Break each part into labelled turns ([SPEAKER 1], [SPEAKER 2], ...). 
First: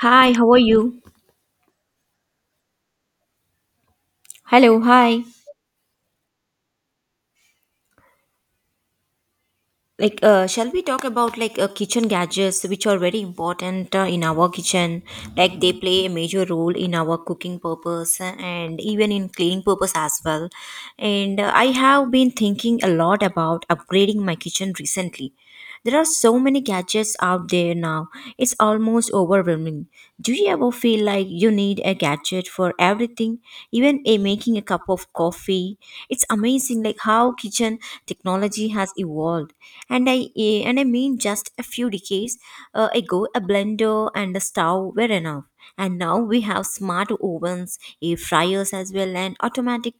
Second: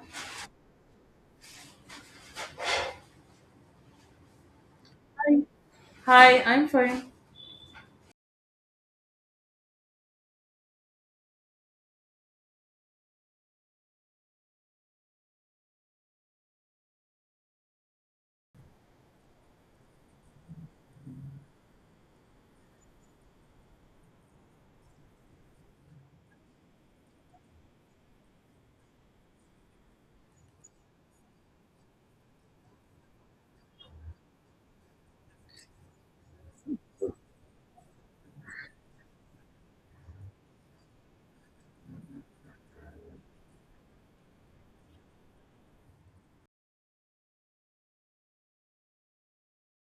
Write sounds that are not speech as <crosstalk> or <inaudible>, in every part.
[SPEAKER 1] Hi, how are you? Hello, hi.
[SPEAKER 2] Hi, I'm fine.
[SPEAKER 1] Shall we talk about kitchen gadgets, which are very important in our kitchen? Like, they play a major role in our cooking purpose, and even in cleaning purpose as well. And uh, i have been thinking a lot about upgrading my kitchen recently. There are so many gadgets out there now. It's almost overwhelming. Do you ever feel like you need a gadget for everything, even a making a cup of coffee? It's amazing like how kitchen technology has evolved. And I eh, and I mean, just a few decades ago, a blender and a stove were enough, and now we have smart ovens, air fryers as well, and automatic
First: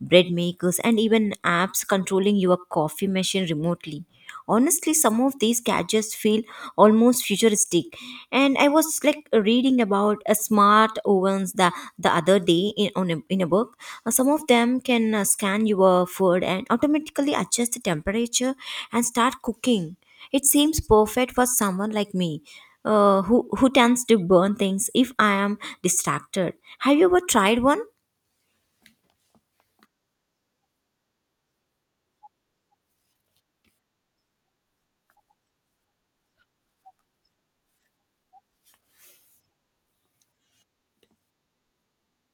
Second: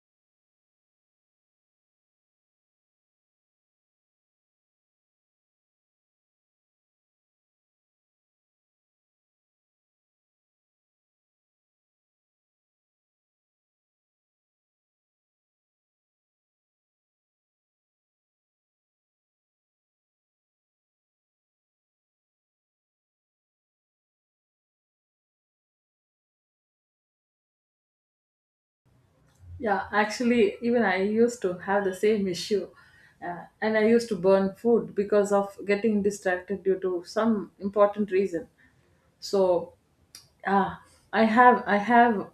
[SPEAKER 1] bread makers, and even apps controlling your coffee machine remotely. Honestly, some of these gadgets feel almost futuristic. And I was like reading about a smart ovens the other day in a book. Some of them can scan your food and automatically adjust the temperature and start cooking. It seems perfect for someone like me, who tends to burn things if I am distracted. Have you ever tried one?
[SPEAKER 2] Yeah, actually, even I used to have the same issue. And I used to burn food because of getting distracted due to some important reason. So, uh, I have, I have,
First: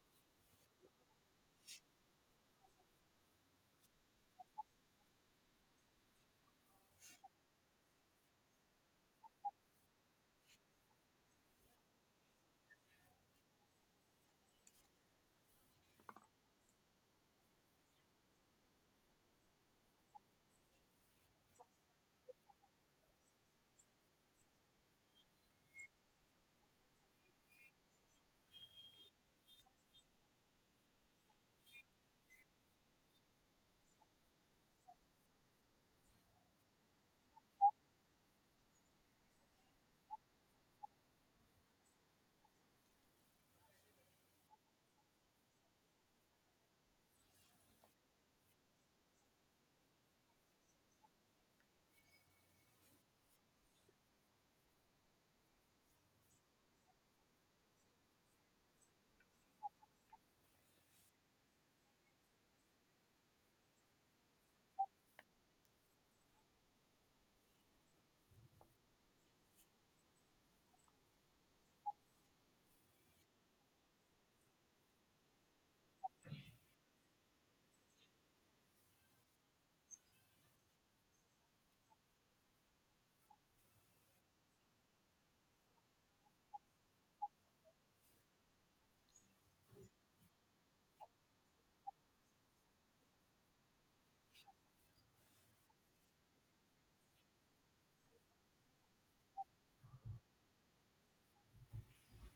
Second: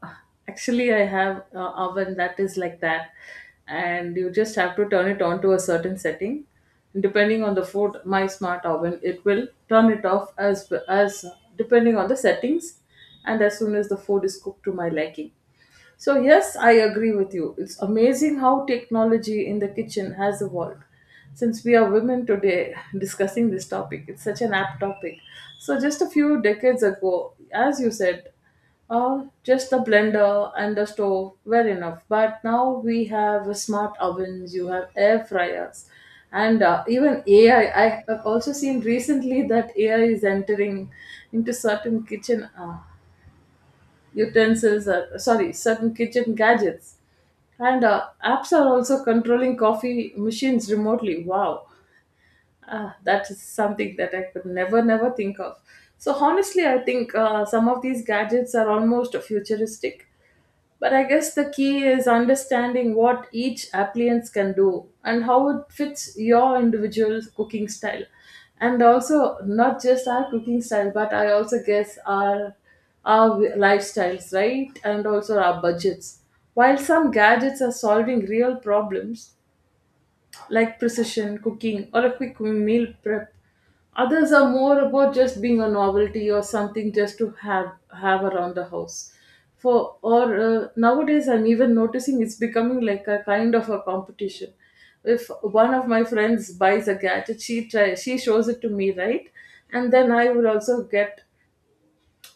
[SPEAKER 2] actually, I have a oven that is like that. And you just have to turn it on to a certain setting. Depending on the food, my smart oven, it will turn it off as depending on the settings and as soon as the food is cooked to my liking. So, yes, I agree with you. It's amazing how technology in the kitchen has evolved. Since we are women today <laughs> discussing this topic, it's such an apt topic. So, just a few decades ago, as you said, just a blender and a stove were enough. But now we have smart ovens, you have air fryers, and even AI. I have also seen recently that AI is entering into certain kitchen. Utensils, or, sorry, certain kitchen gadgets. And apps are also controlling coffee machines remotely. Wow, ah, that is something that I could never, never think of. So, honestly, I think some of these gadgets are almost futuristic, but I guess the key is understanding what each appliance can do and how it fits your individual cooking style. And also, not just our cooking style, but I also guess our lifestyles, right? And also our budgets. While some gadgets are solving real problems, like precision cooking or a quick meal prep. Others are more about just being a novelty or something just to have around the house. For or Nowadays, I'm even noticing it's becoming like a kind of a competition. If one of my friends buys a gadget, she shows it to me, right? And then I will also get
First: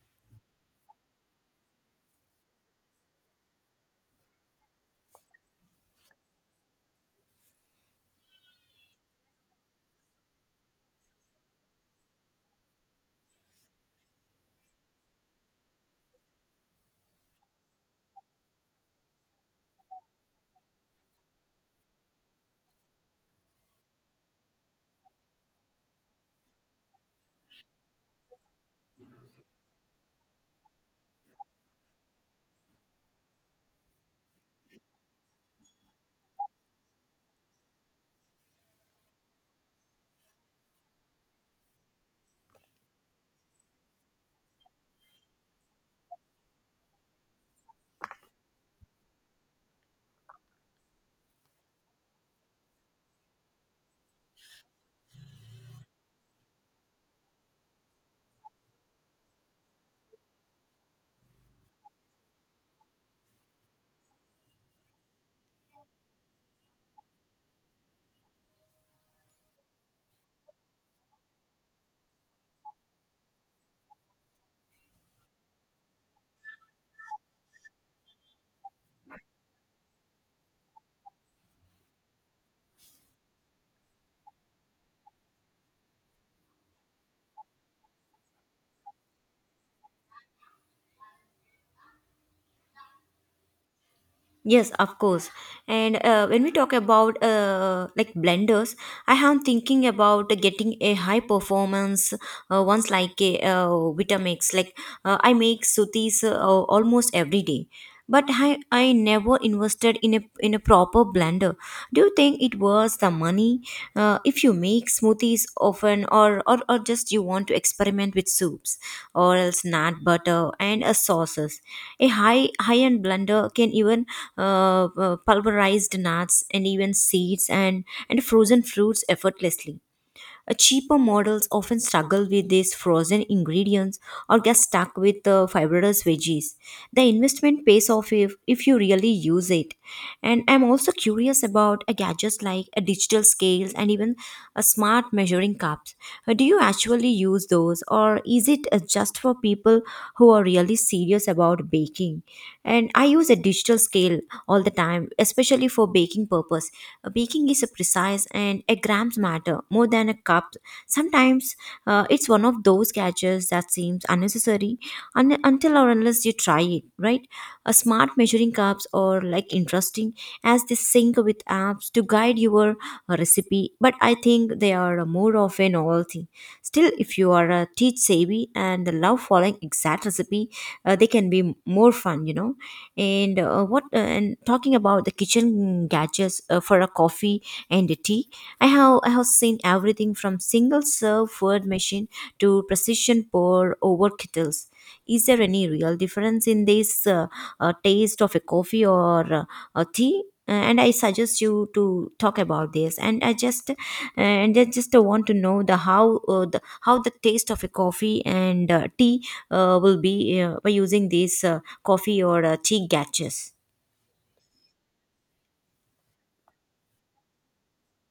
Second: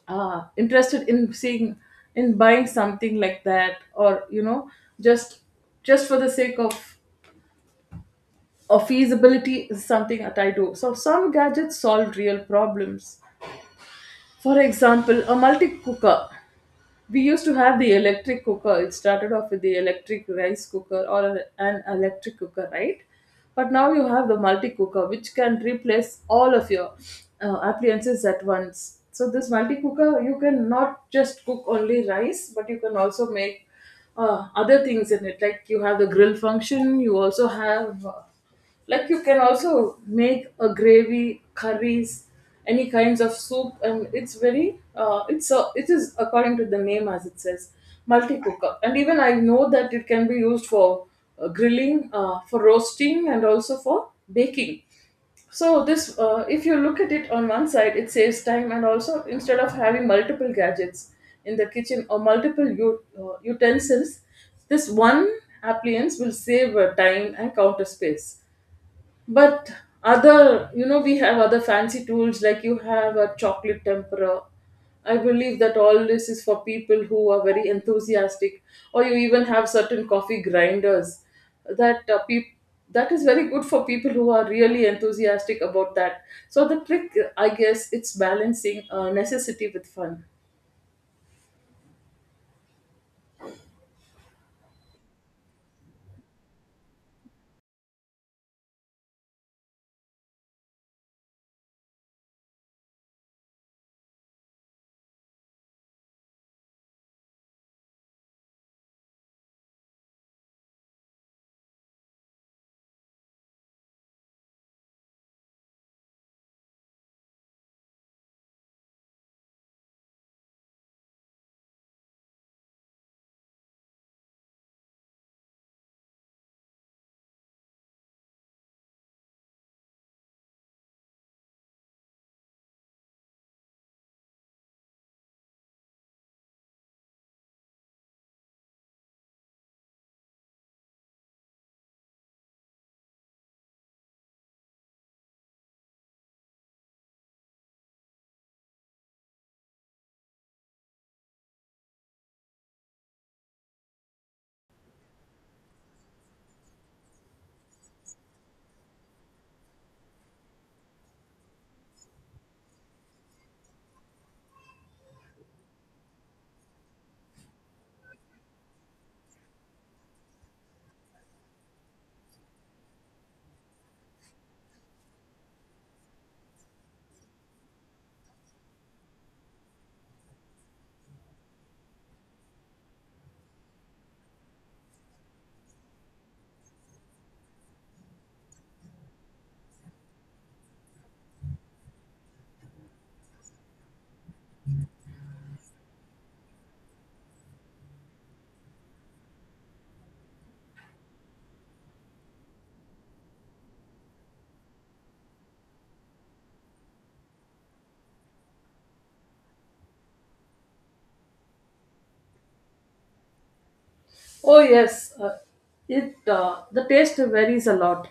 [SPEAKER 2] interested in seeing in buying something like that, or you know, just just for the sake of or feasibility is something that I do. So some gadgets solve real problems. For example, a multi cooker. We used to have the electric cooker. It started off with the electric rice cooker or an electric cooker, right? But now you have the multi cooker, which can replace all of your appliances at once. So this multi cooker, you can not just cook only rice, but you can also make other things in it. Like you have the grill function. You also have like you can also make a gravy curries, any kinds of soup, and it's very it's a, it is according to the name as it says multi cooker. And even I know that it can be used for grilling, for roasting, and also for baking. So this, if you look at it on one side, it saves time, and also instead of having multiple gadgets in the kitchen or multiple utensils, this one appliance will save time and counter space. But other, you know, we have other fancy tools like you have a chocolate temperer. I believe that all this is for people who are very enthusiastic, or you even have certain coffee grinders that that is very good for people who are really enthusiastic about that. So the trick, I guess, it's balancing necessity with fun.
[SPEAKER 1] Yes, of course. And When we talk about like blenders, I am thinking about getting a high performance ones like a Vitamix. Like, I make sutis almost every day, but I never invested in a proper blender. Do you think it was the money if you make smoothies often, or just you want to experiment with soups or else nut butter and sauces? A high end blender can even pulverized nuts and even seeds and frozen fruits effortlessly. Cheaper models often struggle with these frozen ingredients or get stuck with fibrous veggies. The investment pays off if you really use it. And I'm also curious about a gadgets like a digital scales and even a smart measuring cups. Do you actually use those, or is it just for people who are really serious about baking? And I use a digital scale all the time, especially for baking purpose. Baking is a precise and a grams matter more than a cup. Sometimes it's one of those gadgets that seems unnecessary until or unless you try it, right? A smart measuring cups or like interesting, as they sync with apps to guide your recipe, but I think they are more of a novelty. Still, if you are a teach savvy and love following exact recipe, they can be more fun. And talking about the kitchen gadgets for a coffee and a tea, I have seen everything from single serve word machine to precision pour over kettles. Is there any real difference in this taste of a coffee or a tea? And I suggest you to talk about this. And I just want to know the how the how the taste of a coffee and tea will be by using these coffee or tea gadgets.
[SPEAKER 2] Oh yes, it the taste varies a lot.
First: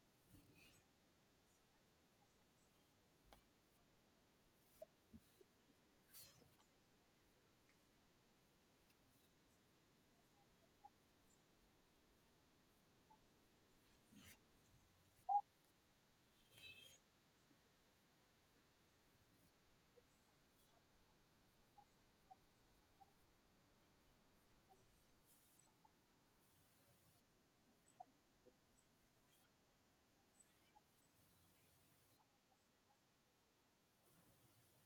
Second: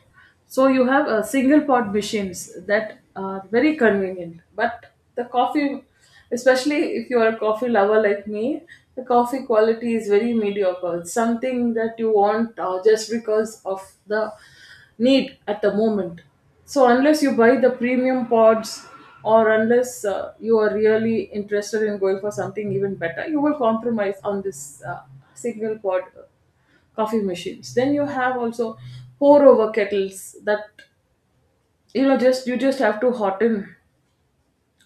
[SPEAKER 2] So you have a single pot machines that are very convenient. But the coffee, especially if you are a coffee lover like me, the coffee quality is very mediocre. It's something that you want just because of the need at the moment. So unless you buy the premium pods, or unless you are really interested in going for something even better, you will compromise on this single pod coffee machines. Then you have also pour over kettles that, you know, just you just have to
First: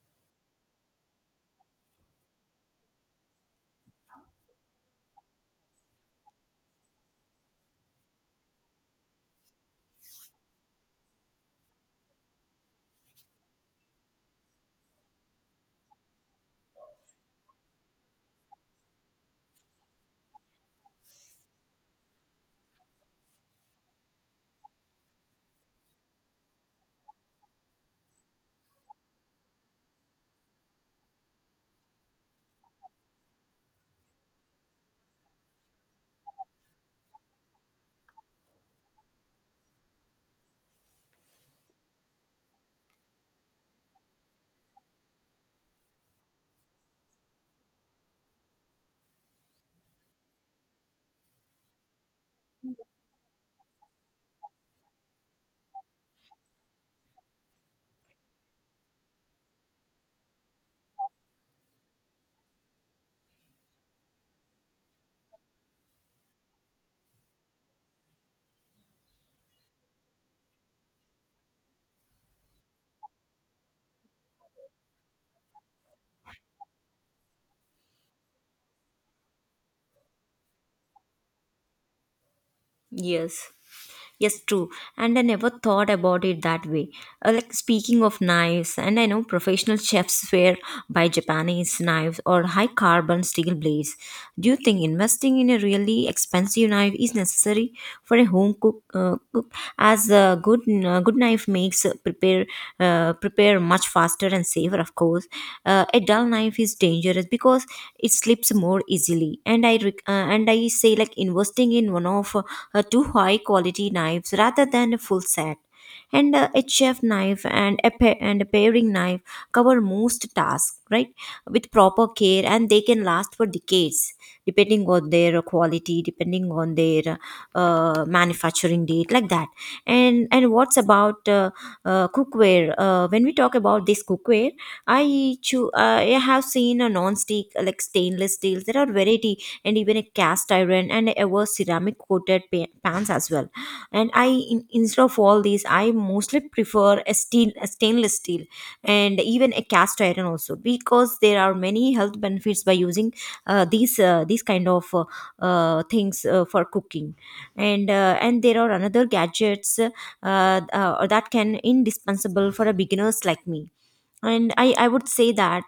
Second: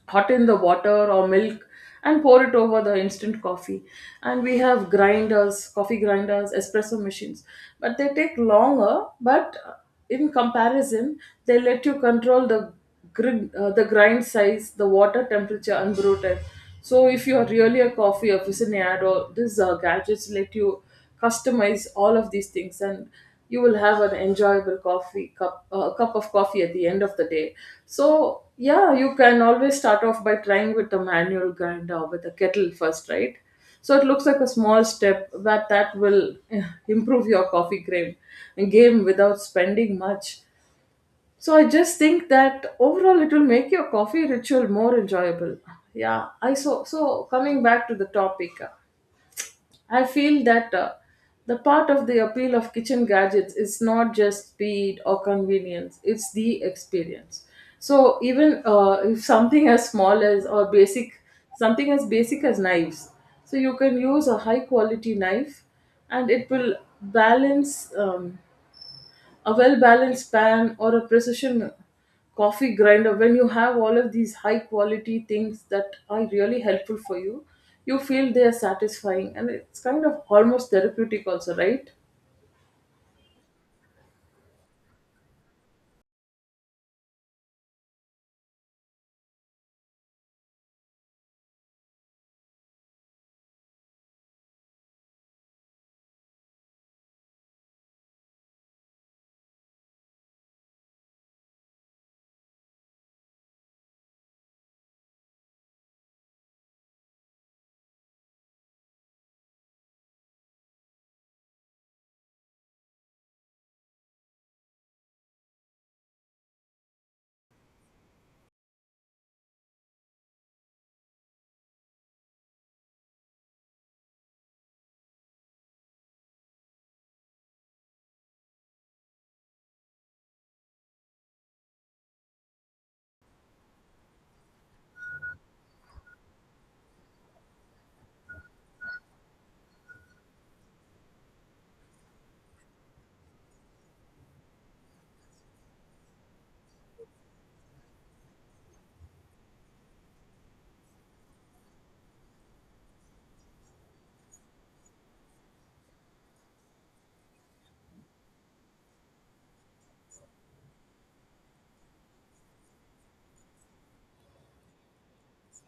[SPEAKER 2] hot in the water or milk and pour it over the instant coffee. And we have grinders, coffee grinders, espresso machines, but they take longer. But in comparison, they let you control the the grind size, the water temperature, and brew time. So if you are really a coffee aficionado, these gadgets let you customize all of these things and you will have an enjoyable coffee cup cup of coffee at the end of the day. So yeah, you can always start off by trying with a manual grinder with a kettle first, right? So it looks like a small step, but that will improve your coffee game game without spending much. So I just think that overall it will make your coffee ritual more enjoyable. Yeah, I coming back to the topic. I feel that the part of the appeal of kitchen gadgets is not just speed or convenience, it's the experience. So even if something as basic as knives, so you can use a high quality knife and it will balance a well balanced pan or a precision coffee grinder. When you have all of these high quality things that are really helpful for you, you feel they are satisfying and it's kind of almost therapeutic also, right?
[SPEAKER 1] Yes. Yes, true. And I never thought about it that way. Like, speaking of knives, and I know professional chefs swear by Japanese knives or high carbon steel blades. Do you think investing in a really expensive knife is necessary for a home cook? Cook as a good good knife makes prepare prepare much faster and safer, of course. A dull knife is dangerous because it slips more easily, and and I say like investing in one of two high quality knives rather than a full set, and a chef knife and a and a paring knife cover most tasks, right? With proper care, and they can last for decades, depending on their quality, depending on their manufacturing date like that. And what's about cookware? When we talk about this cookware, I have seen a non-stick like stainless steels. There are variety, and even a cast iron and ever ceramic coated pans as well. And instead of all these, I mostly prefer a steel, a stainless steel, and even a cast iron also, because there are many health benefits by using these kind of things for cooking. And there are another gadgets or that can indispensable for a beginners like me, and I would say that,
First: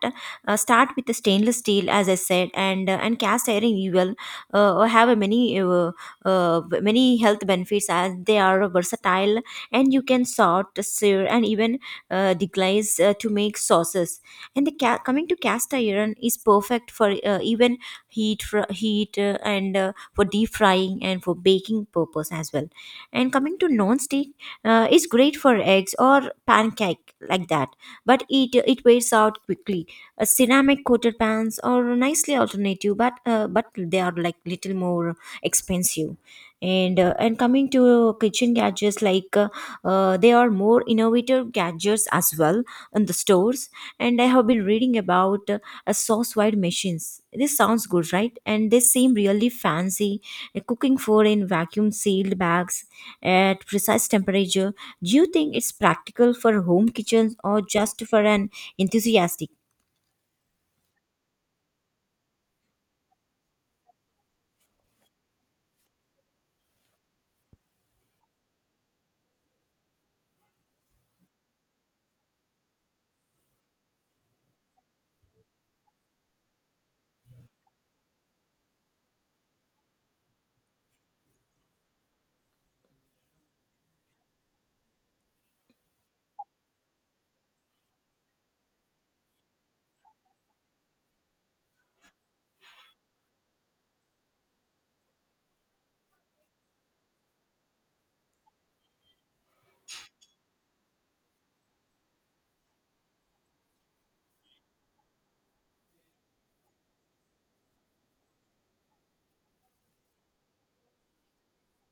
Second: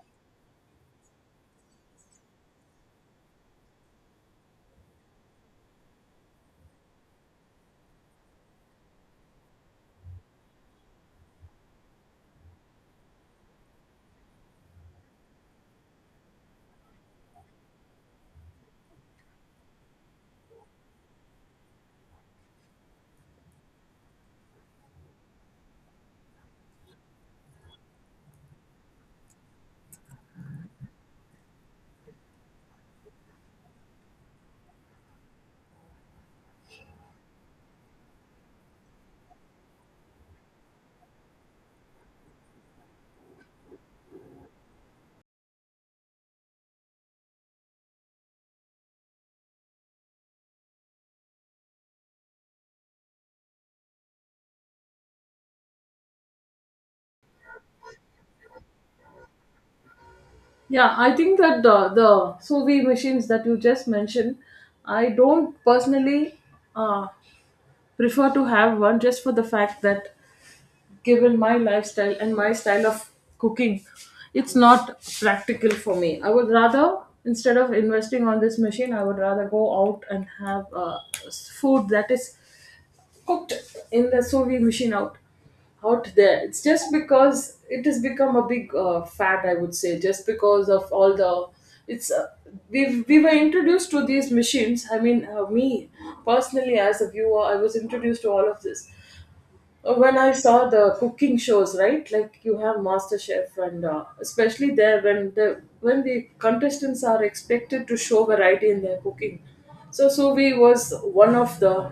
[SPEAKER 1] start with the stainless steel as I said, and cast iron. You will have a many uh, many health benefits, as they are versatile and you can sort sear and even deglaze to make sauces. And coming to cast iron is perfect for even heat and for deep frying and for baking purpose as well. And coming to non-stick, is great for eggs or pancake like that, but it wears out quickly. Ceramic coated pans are a nicely alternative, but they are like little more expensive. And coming to kitchen gadgets like, there are more innovative gadgets as well in the stores, and I have been reading about a sauce wide machines. This sounds good, right? And they seem really fancy, cooking food in vacuum sealed bags at precise temperature. Do you think it's practical for home kitchens, or just for an enthusiastic?
[SPEAKER 2] Yeah, I think that the sous vide machines that you just mentioned, I don't personally uh, prefer to have one, just for the fact that given my lifestyle and my style of cooking, it's not practical for me. I would rather, instead of investing on this machine, I would rather go out and have food that is cooked in the sous vide machine out there. It's just because it has become a big fad, I would say, just because of all the. It's we were introduced to these machines. I mean, me personally as a viewer, I was introduced to all of this when I saw the cooking shows, right? Like you have MasterChef, and especially there when the contestants are expected to show variety in their cooking. So sous vide was one of the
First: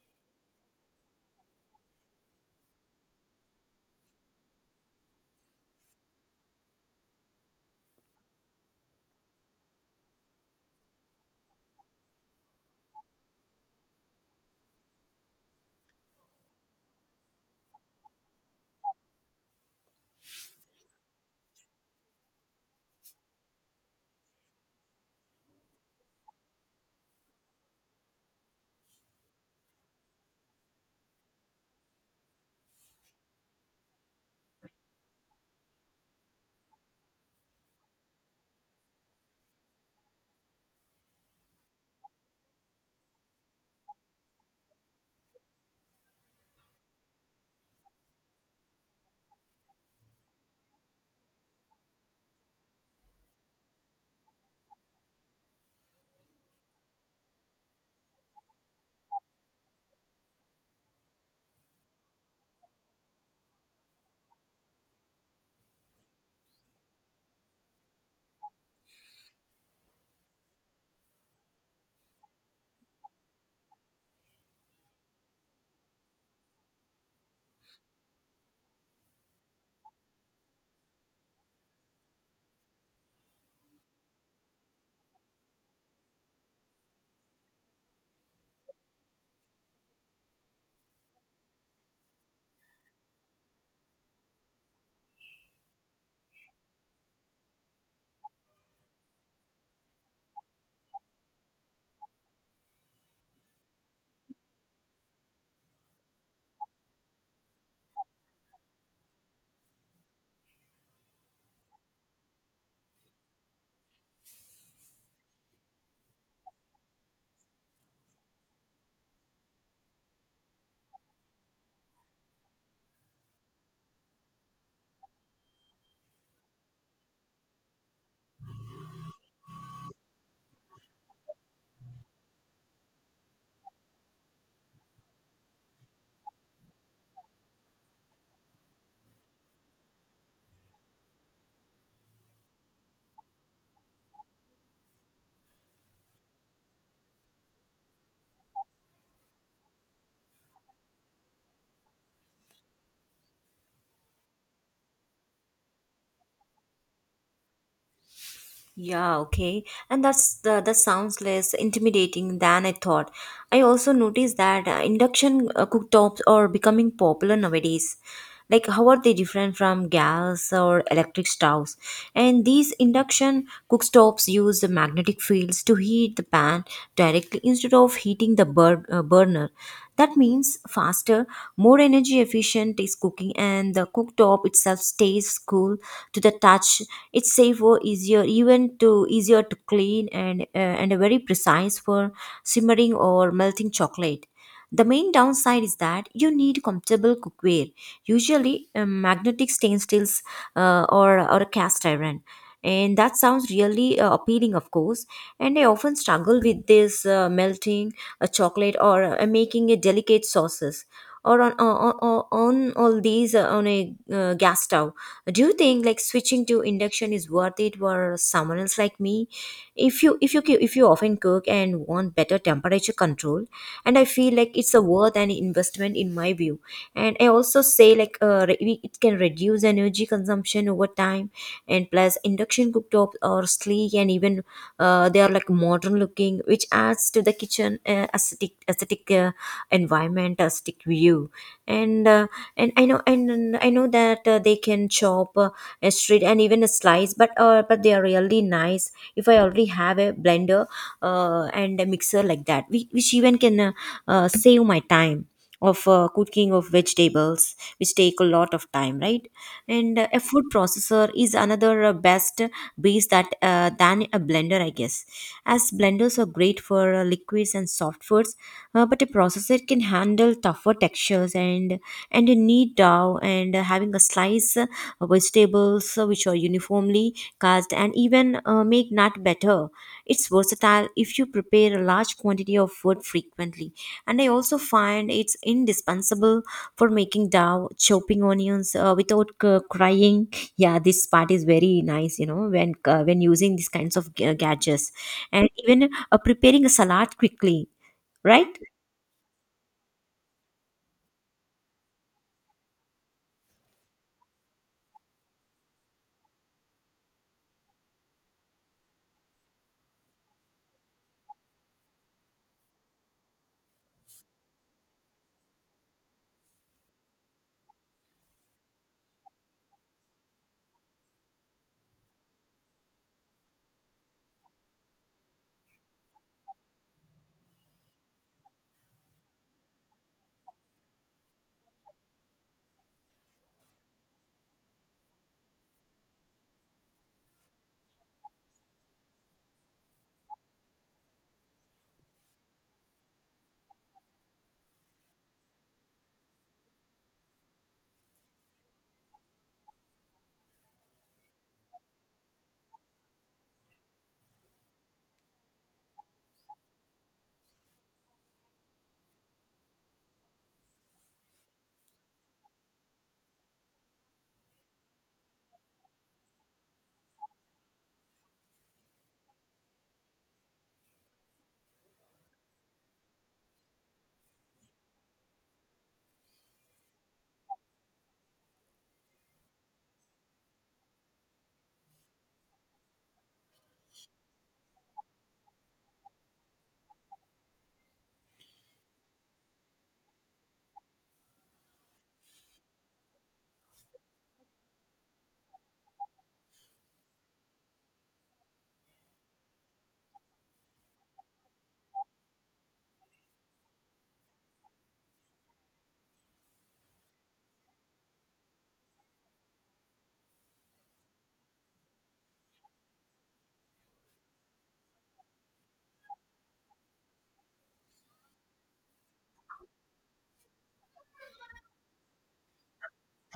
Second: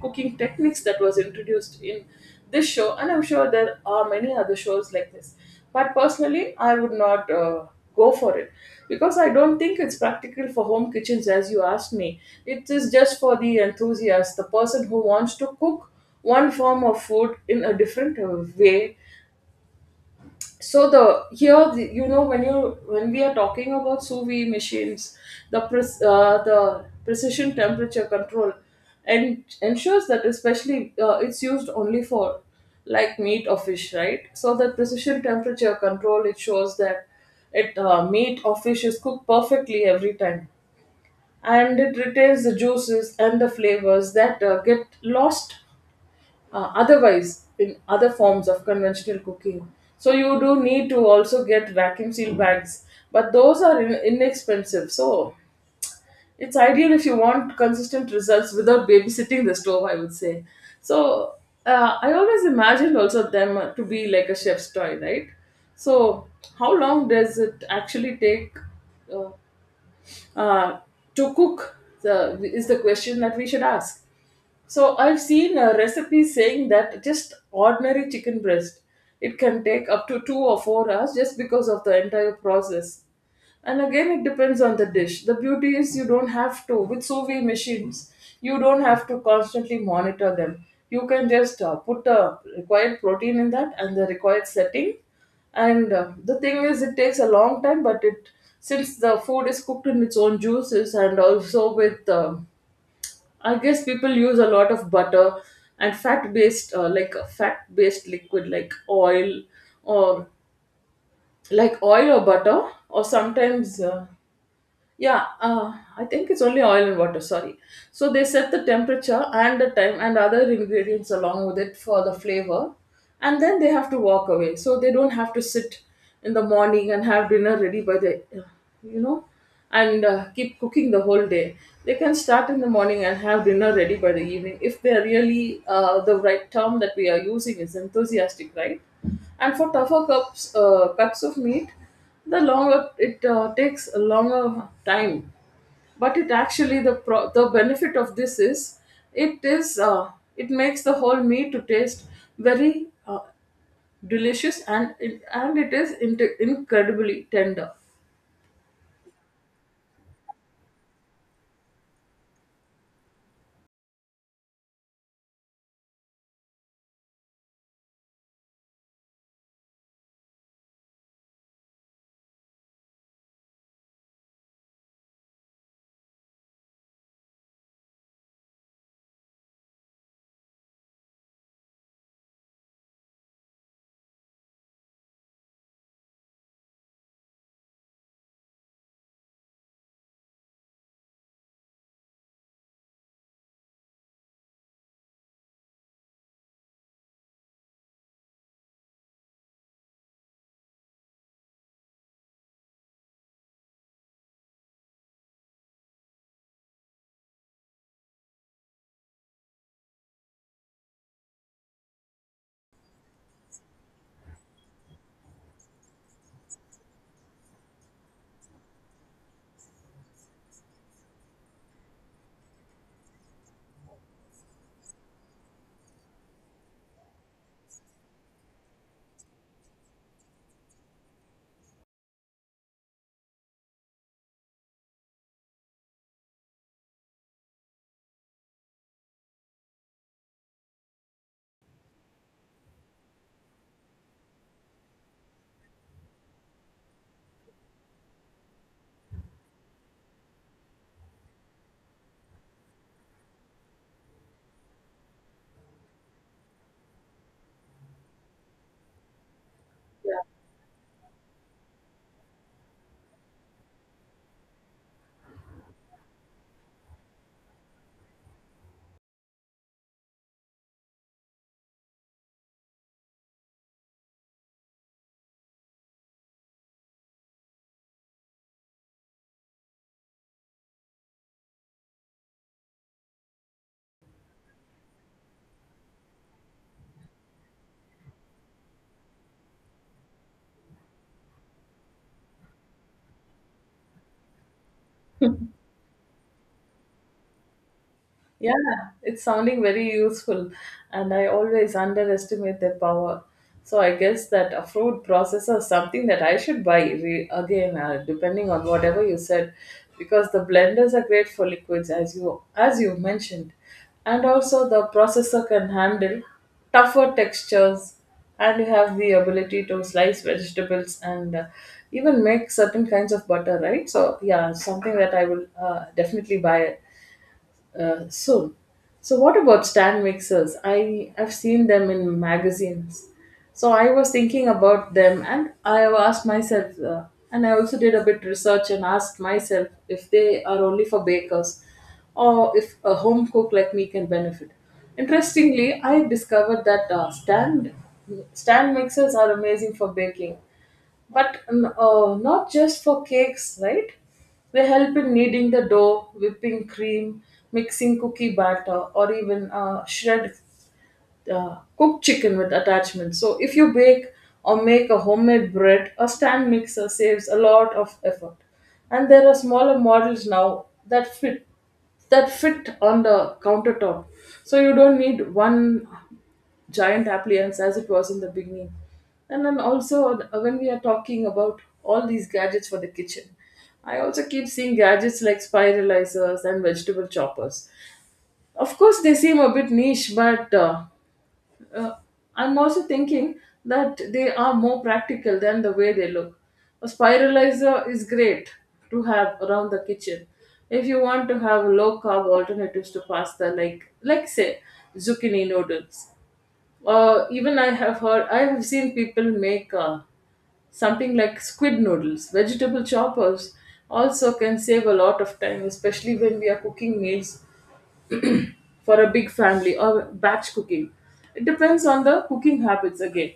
[SPEAKER 2] cooking techniques that was introduced in this show, and I'm sure there are many other shows like this. But personally I would not go for it, because I don't think it's practical for home kitchens, as you asked me. It is just for the enthusiast, the person who wants to cook one form of food in a different way. So the here, you know, when we are talking about sous vide machines, the precision temperature control and ensures that, especially it's used only for like meat or fish, right? So that precision temperature control, it shows that it meat or fish is cooked perfectly every time, and it retains the juices and the flavors that get lost otherwise in other forms of conventional cooking. So you do need to also get vacuum sealed bags, but those are inexpensive. So it's ideal if you want consistent results without babysitting the stove, I would say. So I always imagined also them to be like a chef's toy, right? So how long does it actually take uh, uh, to cook, is the question that we should ask. So I've seen a recipe saying that just ordinary chicken breast, it can take up to 2 or 4 hours just because of the entire process. And again, it depends on the dish. The beauty is you don't have to, with sous vide machines, you don't have to constantly monitor them. You can just put the required protein in that and the required setting. And the thing is, it takes a long time, but it since the food is cooked in its own juices and also with I guess people use a lot of butter and fat based, like a fat based liquid or like oil or butter, or sometimes yeah, I think it's only oil and water, sorry. So they set the temperature and the time and other ingredients along with it for the flavor. And then they have to walk away. So they don't have to sit in the morning and have dinner ready by the, you know, and keep cooking the whole day. They can start in the morning and have dinner ready by the evening if they're really, the right term that we are using is enthusiastic, right? And for tougher cuts of meat, the longer it takes a longer time, but it actually the benefit of this is it is uh, it makes the whole meat to taste very delicious, and and it is inte incredibly tender.
[SPEAKER 1] Yeah, okay. And that sounds less intimidating than I thought. I also noticed that induction cooktops are becoming popular nowadays. Like, how are they different from gas or electric stoves? And these induction cooktops use the magnetic fields to heat the pan directly instead of heating the burner. That means faster, more energy efficient is cooking, and the cooktop itself stays cool to the touch. It's safer, easier, even to easier to clean, and a very precise for simmering or melting chocolate. The main downside is that you need comfortable cookware, usually magnetic stainless or a cast iron. And that sounds really appealing, of course. And I often struggle with this melting a chocolate or making a delicate sauces or on all these on a gas stove. Do you think like switching to induction is worth it for someone else like me? If if you often cook and want better temperature control, and I feel like it's a worth an investment in my view. And I also say like, it can reduce energy consumption over time, and plus, induction cooktops are sleek and even they are like modern looking, which adds to the kitchen aesthetic aesthetic environment aesthetic view. And uh, and i know and, and I know that they can chop a straight and even a slice, but they are really nice if I already have a blender and a mixer like that, which even can save my time of cooking of vegetables, which take a lot of time, right? And a food processor is another best bees that than a blender, I guess, as blenders are great for liquids and soft foods. But a processor can handle tougher textures and a neat dough, and having a slice vegetables which are uniformly cast, and even make nut better. It's versatile if you prepare a large quantity of food frequently, and I also find it's indispensable for making dao, chopping onions without crying. Yeah, this part is very nice, you know, when using these kinds of gadgets and even preparing a salad quickly,
[SPEAKER 2] Yeah,
[SPEAKER 1] right?
[SPEAKER 2] it's sounding very useful, and I always underestimate their power. So I guess that a food processor is something that I should buy depending on whatever you said, because the blenders are great for liquids, as you mentioned, and also the processor can handle tougher textures, and you have the ability to slice vegetables and even make certain kinds of butter, right? So yeah, something that I will definitely buy soon. So what about stand mixers? I've seen them in magazines. So I was thinking about them, and I have asked myself, and I also did a bit research and asked myself if they are only for bakers, or if a home cook like me can benefit. Interestingly, I discovered that stand mixers are amazing for baking but not just for cakes, right? They help in kneading the dough, whipping cream, mixing cookie batter, or even shred cooked chicken with attachments. So if you bake or make a homemade bread, a stand mixer saves a lot of effort, and there are smaller models now that fit on the countertop, so you don't need one giant appliance as it was in the beginning. And then also, when we are talking about all these gadgets for the kitchen, I also keep seeing gadgets like spiralizers and vegetable choppers. Of course, they seem a bit niche, but uh, I'm also thinking that they are more practical than the way they look. A spiralizer is great to have around the kitchen. If you want to have low carb alternatives to pasta, like say zucchini noodles, even I have heard, I have seen people make something like squid noodles. Vegetable choppers also can save a lot of time, especially when we are cooking meals for a big family or batch cooking. It depends on the cooking habits again.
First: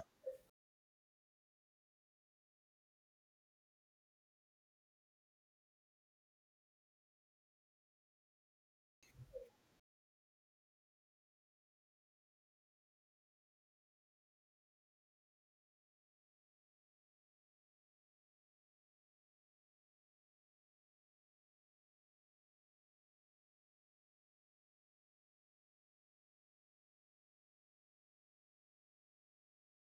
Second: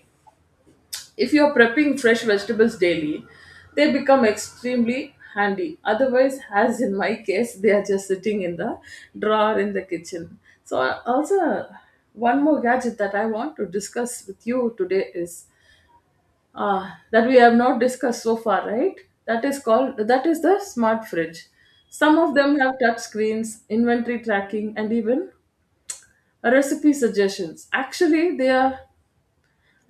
[SPEAKER 2] If you are prepping fresh vegetables daily, they become extremely handy. Otherwise, as in my case, they are just sitting in the drawer in the kitchen. So, also, one more gadget that I want to discuss with you today is that we have not discussed so far, right? That is the smart fridge. Some of them have touch screens, inventory tracking, and even recipe suggestions. Actually, they are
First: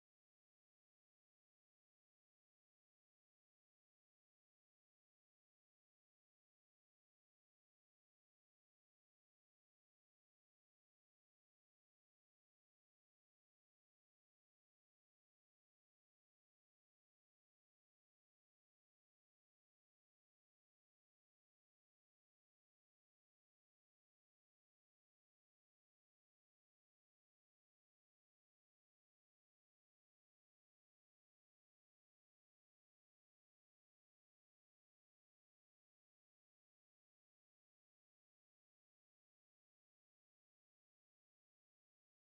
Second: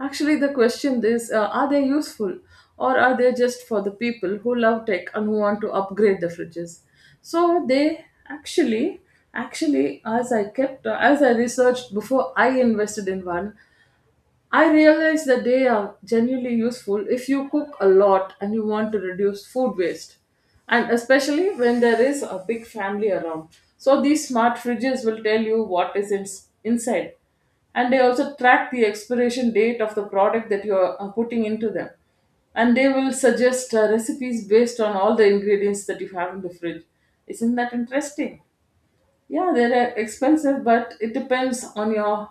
[SPEAKER 2] actually the question is: are they useful, or are they just for the people who love tech and who want to upgrade the fridges? So they actually actually as I kept as I researched before I invested in one, I realize that they are genuinely useful if you cook a lot and you want to reduce food waste, and especially when there is a big family around. So, these smart fridges will tell you what is inside, and they also track the expiration date of the product that you are putting into them. And they will suggest recipes based on all the ingredients that you have in the fridge. Isn't that interesting? Yeah, they're expensive, but it depends on your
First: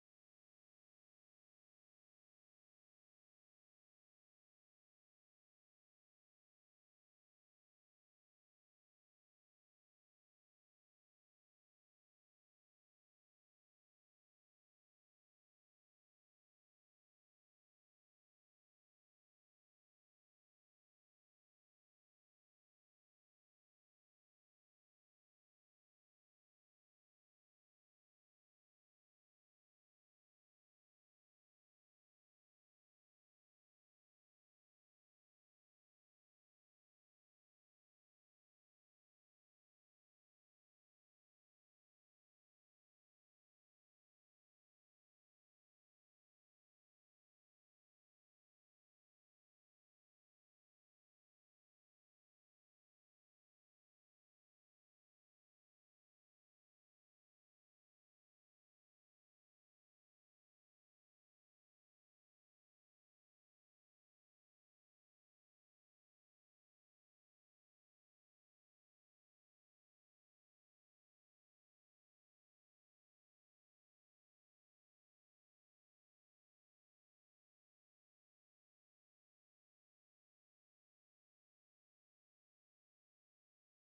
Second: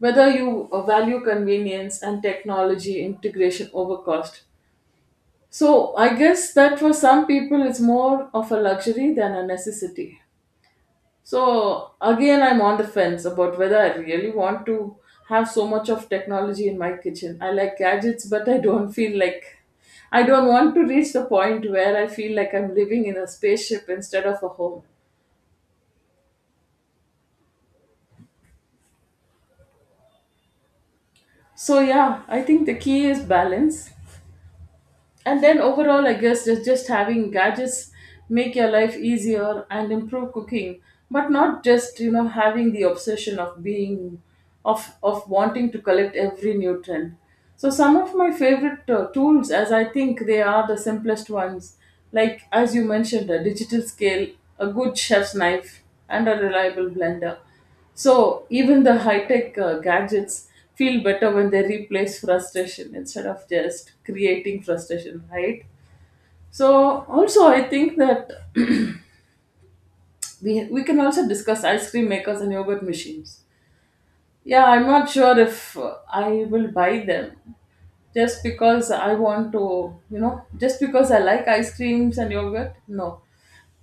[SPEAKER 2] whether you value convenience and technology integration over cost. So I guess that for some people it's more of a luxury than a necessity. So again, I'm on the fence about whether I really want to have so much of technology in my kitchen. I like gadgets, but I don't feel like I don't want to reach the point where I feel like I'm living in a spaceship instead of a home. So yeah, I think the key is balance. And then overall, I guess just having gadgets make your life easier and improve cooking, but not just having the obsession of being of wanting to collect every nutrient. So some of my favorite tools, as I think, they are the simplest ones, like as you mentioned, a digital scale, a good chef's knife, and a reliable blender. So even the high-tech gadgets feel better when they replace frustration instead of just creating frustration, right? So also I think that <clears throat> we can also discuss ice cream makers and yogurt machines. Yeah, I'm not sure if I will buy them just because I want to, just because I like ice creams and yogurt. No,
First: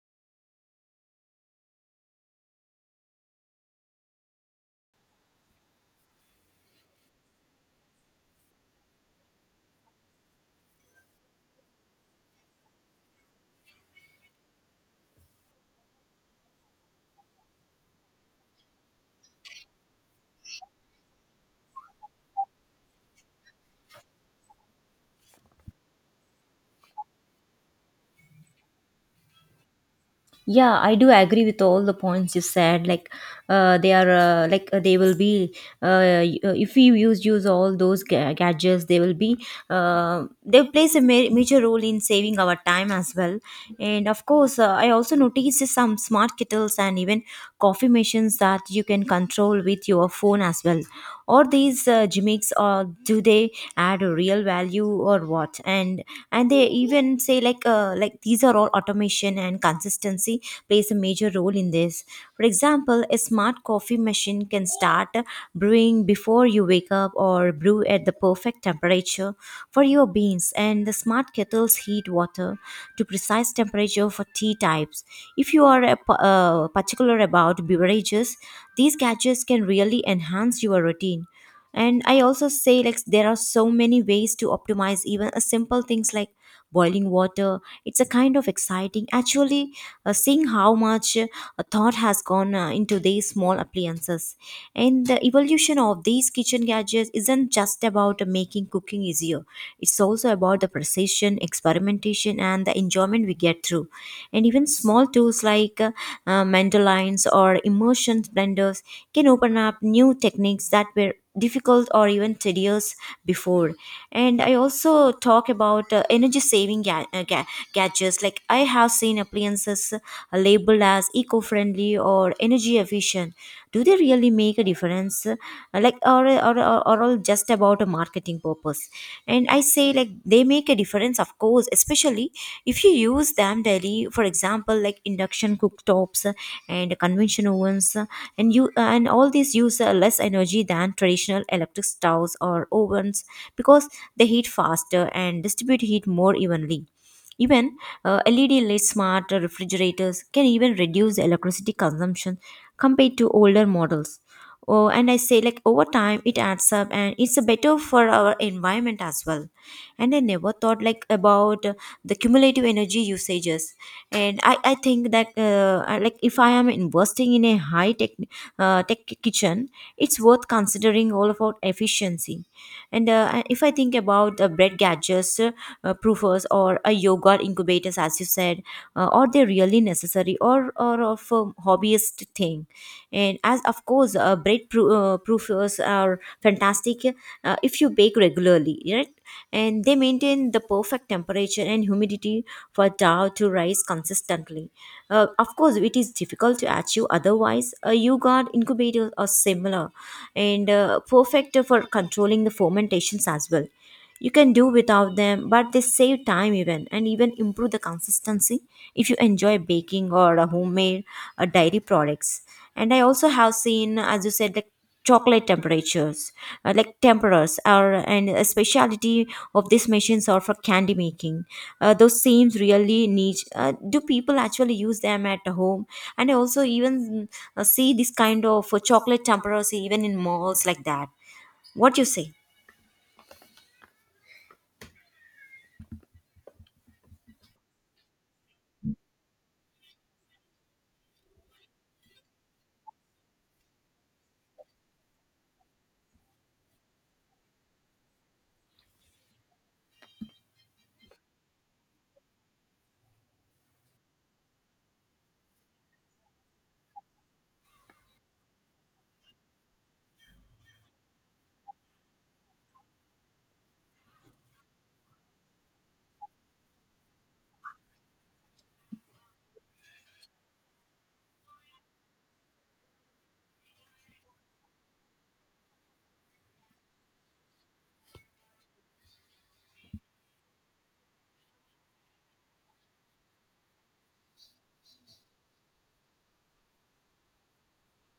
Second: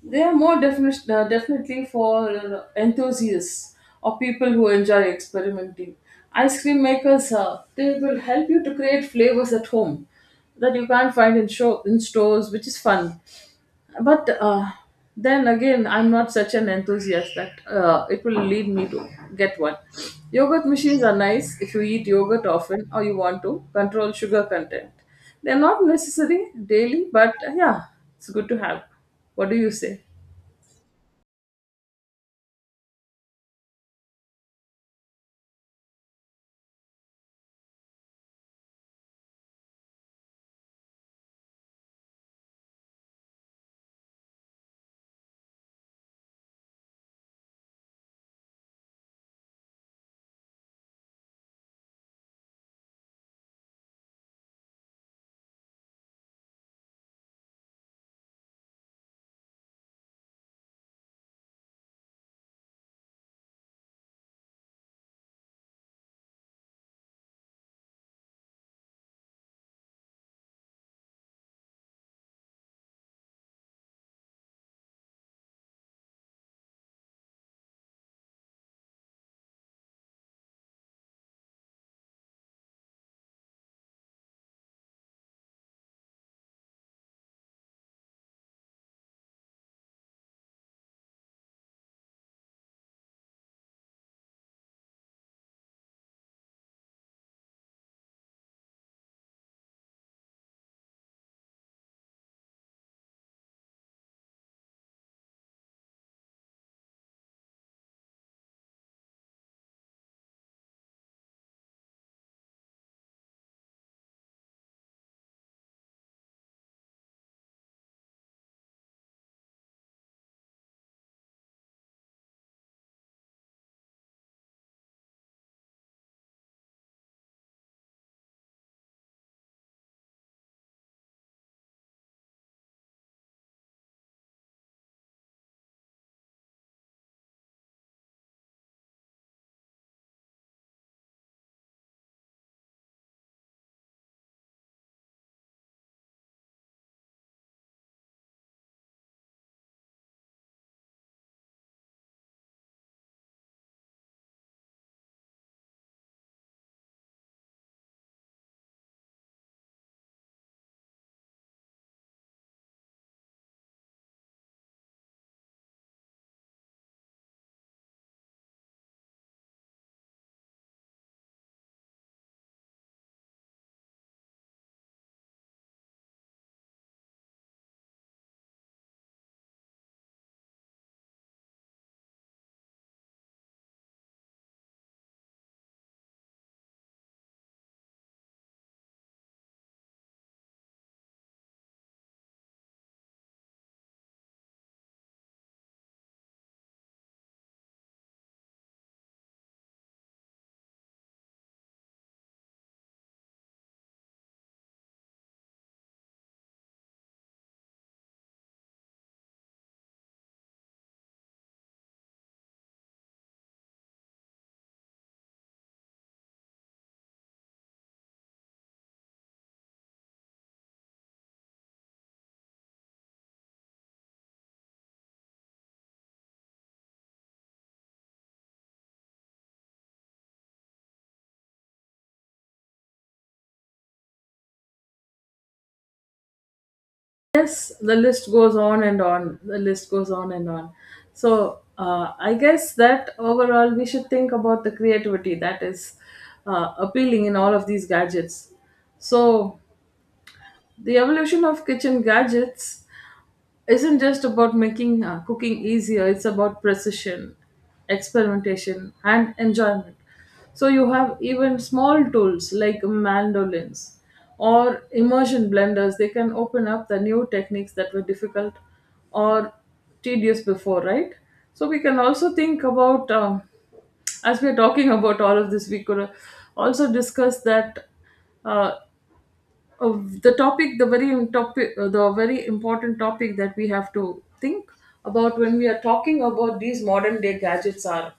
[SPEAKER 2] they are definitely for enthusiasts or people who enjoy experimenting. Ice cream makers, they will help you to create flavors at home that you can't find in stores, which is fun, but then again, I'm not such an enthusiast that it will lead me to get one. Yogurt machines are nice if you eat yogurt often or you want to control sugar content. They're not necessary daily, but yeah, it's good to have. What do you say?
[SPEAKER 1] Yeah, I do agree with all the points you said. Like, they are like they will be if we use all those gadgets, they will be they plays a major role in saving our time as well. And of course, I also noticed some smart kettles and even coffee machines that you can control with your phone as well. Or these gimmicks, or do they add a real value or what? And they even say like these are all automation and consistency plays a major role in this. For example, a smart coffee machine can start brewing before you wake up or brew at the perfect temperature for your beans, and the smart kettles heat water to precise temperature for tea types. If you are particular about beverages, these gadgets can really enhance your routine. And I also say like there are so many ways to optimize even a simple things like boiling water. It's a kind of exciting actually, seeing how much thought has gone into these small appliances. And the evolution of these kitchen gadgets isn't just about making cooking easier. It's also about the precision, experimentation, and the enjoyment we get through. And even small tools like mandolines or immersion blenders can open up new techniques that were difficult or even tedious before. And I also talk about energy saving gadgets. Like, I have seen appliances labeled as eco-friendly or energy efficient. Do they really make a difference? Like, or, or, all just about a marketing purpose? And I say like they make a difference, of course, especially if you use them daily. For example, like induction cooktops and convention ovens, and you and all these use less energy than traditional electric stoves or ovens, because they heat faster and distribute heat more evenly. Even led light smart refrigerators can even reduce electricity consumption compared to older models. Oh, and I say like over time it adds up and it's better for our environment as well. And I never thought like about the cumulative energy usages. And I think that like if I am investing in a high tech tech kitchen, it's worth considering all about efficiency. And if I think about the bread gadgets, proofers, or a yogurt incubators, as you said, are they really necessary or of a hobbyist thing? And as of course, bread proofers are fantastic, if you bake regularly, right? And they maintain the perfect temperature and humidity for dough to rise consistently. Of course, it is difficult to achieve otherwise. You got incubators are similar and perfect for controlling the fermentations as well. You can do without them, but they save time even and even improve the consistency if you enjoy baking or homemade dairy products. And I also have seen, as you said, like chocolate temperatures, temperers are and a specialty of these machines are for candy making. Those seems really niche. Do people actually use them at home? And I also even see this kind of chocolate temperers even in malls like that, what you say.
[SPEAKER 2] Yes, the list goes on and on. So I guess that overall we should think about the creativity that is appealing in all of these gadgets. So the evolution of kitchen gadgets isn't just about making cooking easier, it's about precision, experimentation, and enjoyment. So, you have even small tools like mandolins or immersion blenders, they can open up the new techniques that were difficult or tedious before, right? So, we can also think about as we are talking about all of this, we could also discuss that uh, of the topic the very im- topic the very important topic that we have to think about when we are talking about these modern day gadgets are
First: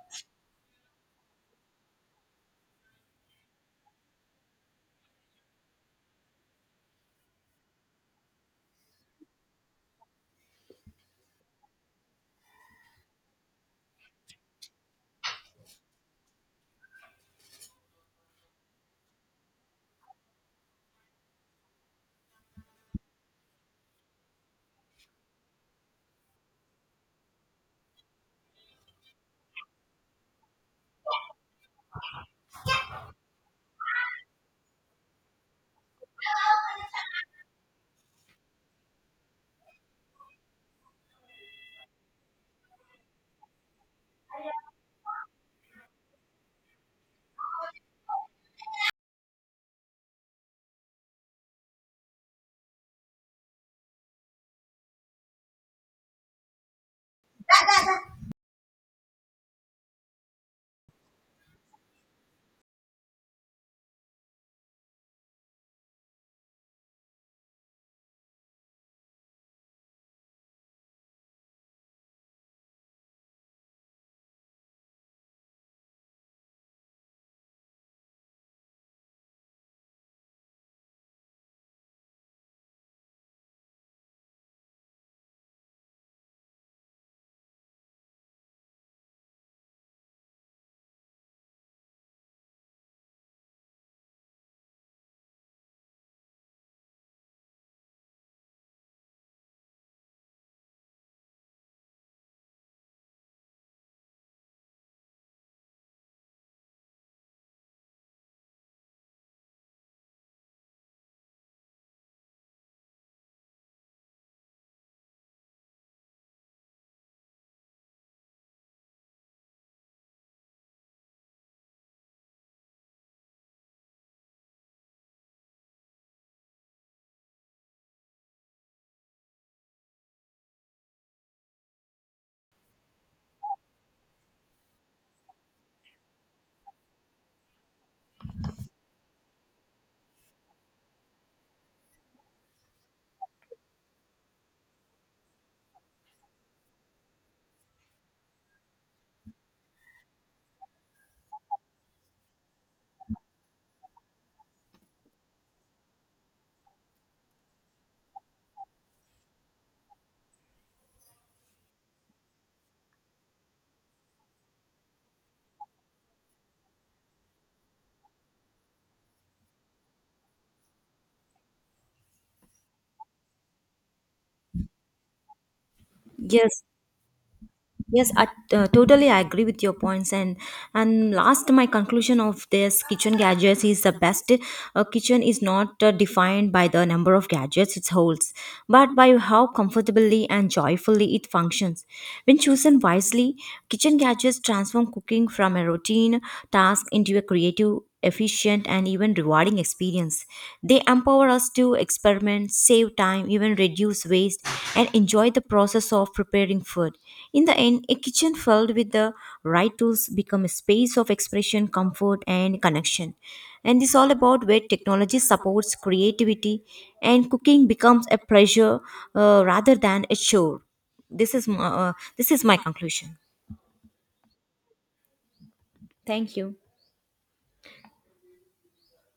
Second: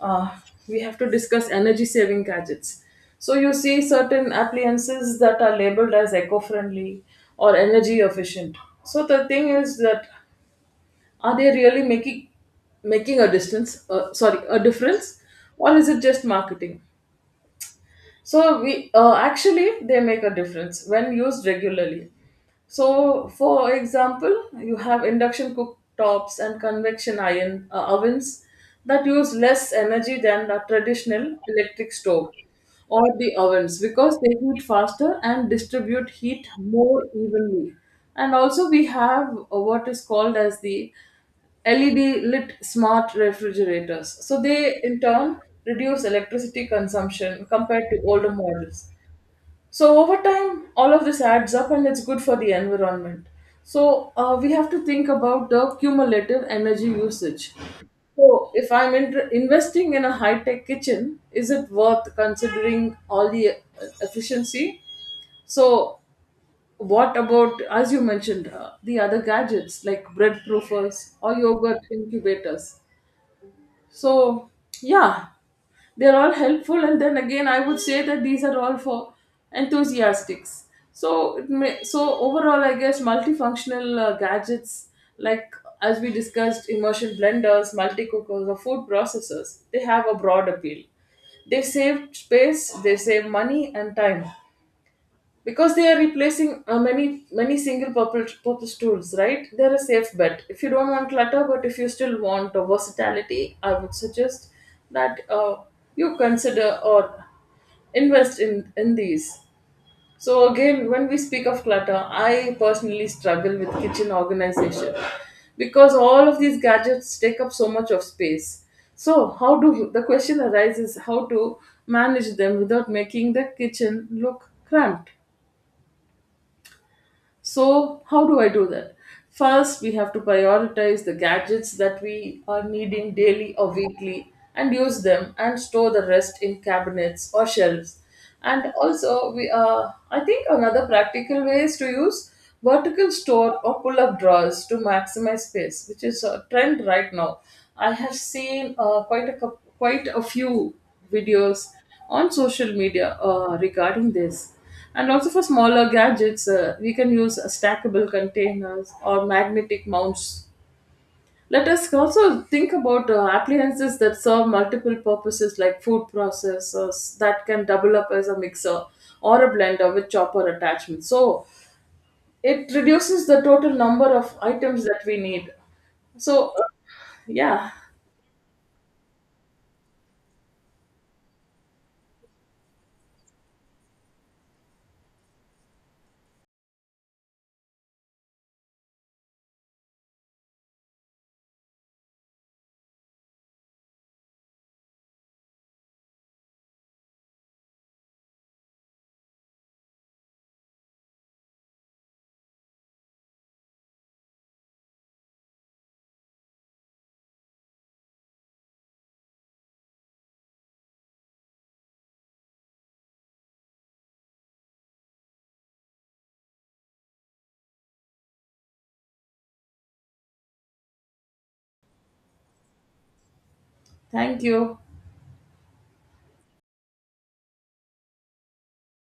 [SPEAKER 2] uh, we have to discuss energy saving gadgets. So you see certain appliances that are labeled as eco friendly or energy efficient. So the thing is that, are they really making a distance sorry a difference, or is it just marketing? So we actually they make a difference when used regularly. So for example, you have induction cooktops and convection iron ovens that use less energy than the traditional electric stove or the ovens because they heat faster and distribute heat more evenly. And also we have what is called as the LED lit smart refrigerators. So they in turn reduce electricity consumption compared to older models. So over time, all of this adds up and it's good for the environment. So we have to think about the cumulative energy usage. So if I'm investing in a high-tech kitchen, is it worth considering all the efficiency? So what about, as you mentioned, the other gadgets like bread proofers or yogurt incubators? So, yeah, they're all helpful. And then again, I would say that these are all for enthusiastics. So, overall, I guess multifunctional gadgets like, as we discussed, immersion blenders, multi cookers, or food processors, they have a broad appeal. They save space, they save money and time because they are replacing many single purpose tools, right? They're a safe bet if you don't want clutter, but if you still want versatility, I would suggest that you consider or invest in these. So again, when we speak of clutter, I personally struggle with kitchen organization because all of these gadgets take up so much of space. So how do the question arises, how to manage them without making the kitchen look cramped? So, how do I do that? First, we have to prioritize the gadgets that we are needing daily or weekly and use them and store the rest in cabinets or shelves. And also, we I think another practical way is to use vertical store or pull up drawers to maximize space, which is a trend right now. I have seen quite a few videos on social media regarding this. And also for smaller gadgets, we can use stackable containers or magnetic mounts. Let us also think about appliances that serve multiple purposes, like food processors that can double up as a mixer or a blender with chopper attachment. So it reduces the total number of items that we need. So,
[SPEAKER 1] Yes.
[SPEAKER 2] yeah,
[SPEAKER 1] Yes, I totally agree with your points. And last, my conclusion of this kitchen gadgets is the best. A kitchen is not defined by the number of gadgets it holds, but by how comfortably and joyfully it functions. When chosen wisely, kitchen gadgets transform cooking from a routine task into a creative, efficient, and even rewarding experience. They empower us to experiment, save time, even reduce waste, and enjoy the process of preparing food. In the end, a kitchen filled with the right tools become a space of expression, comfort, and connection. And this all about where technology supports creativity and cooking becomes a pleasure, rather than a chore. This is my, this is my conclusion.
[SPEAKER 2] thank you.
[SPEAKER 1] Thank you.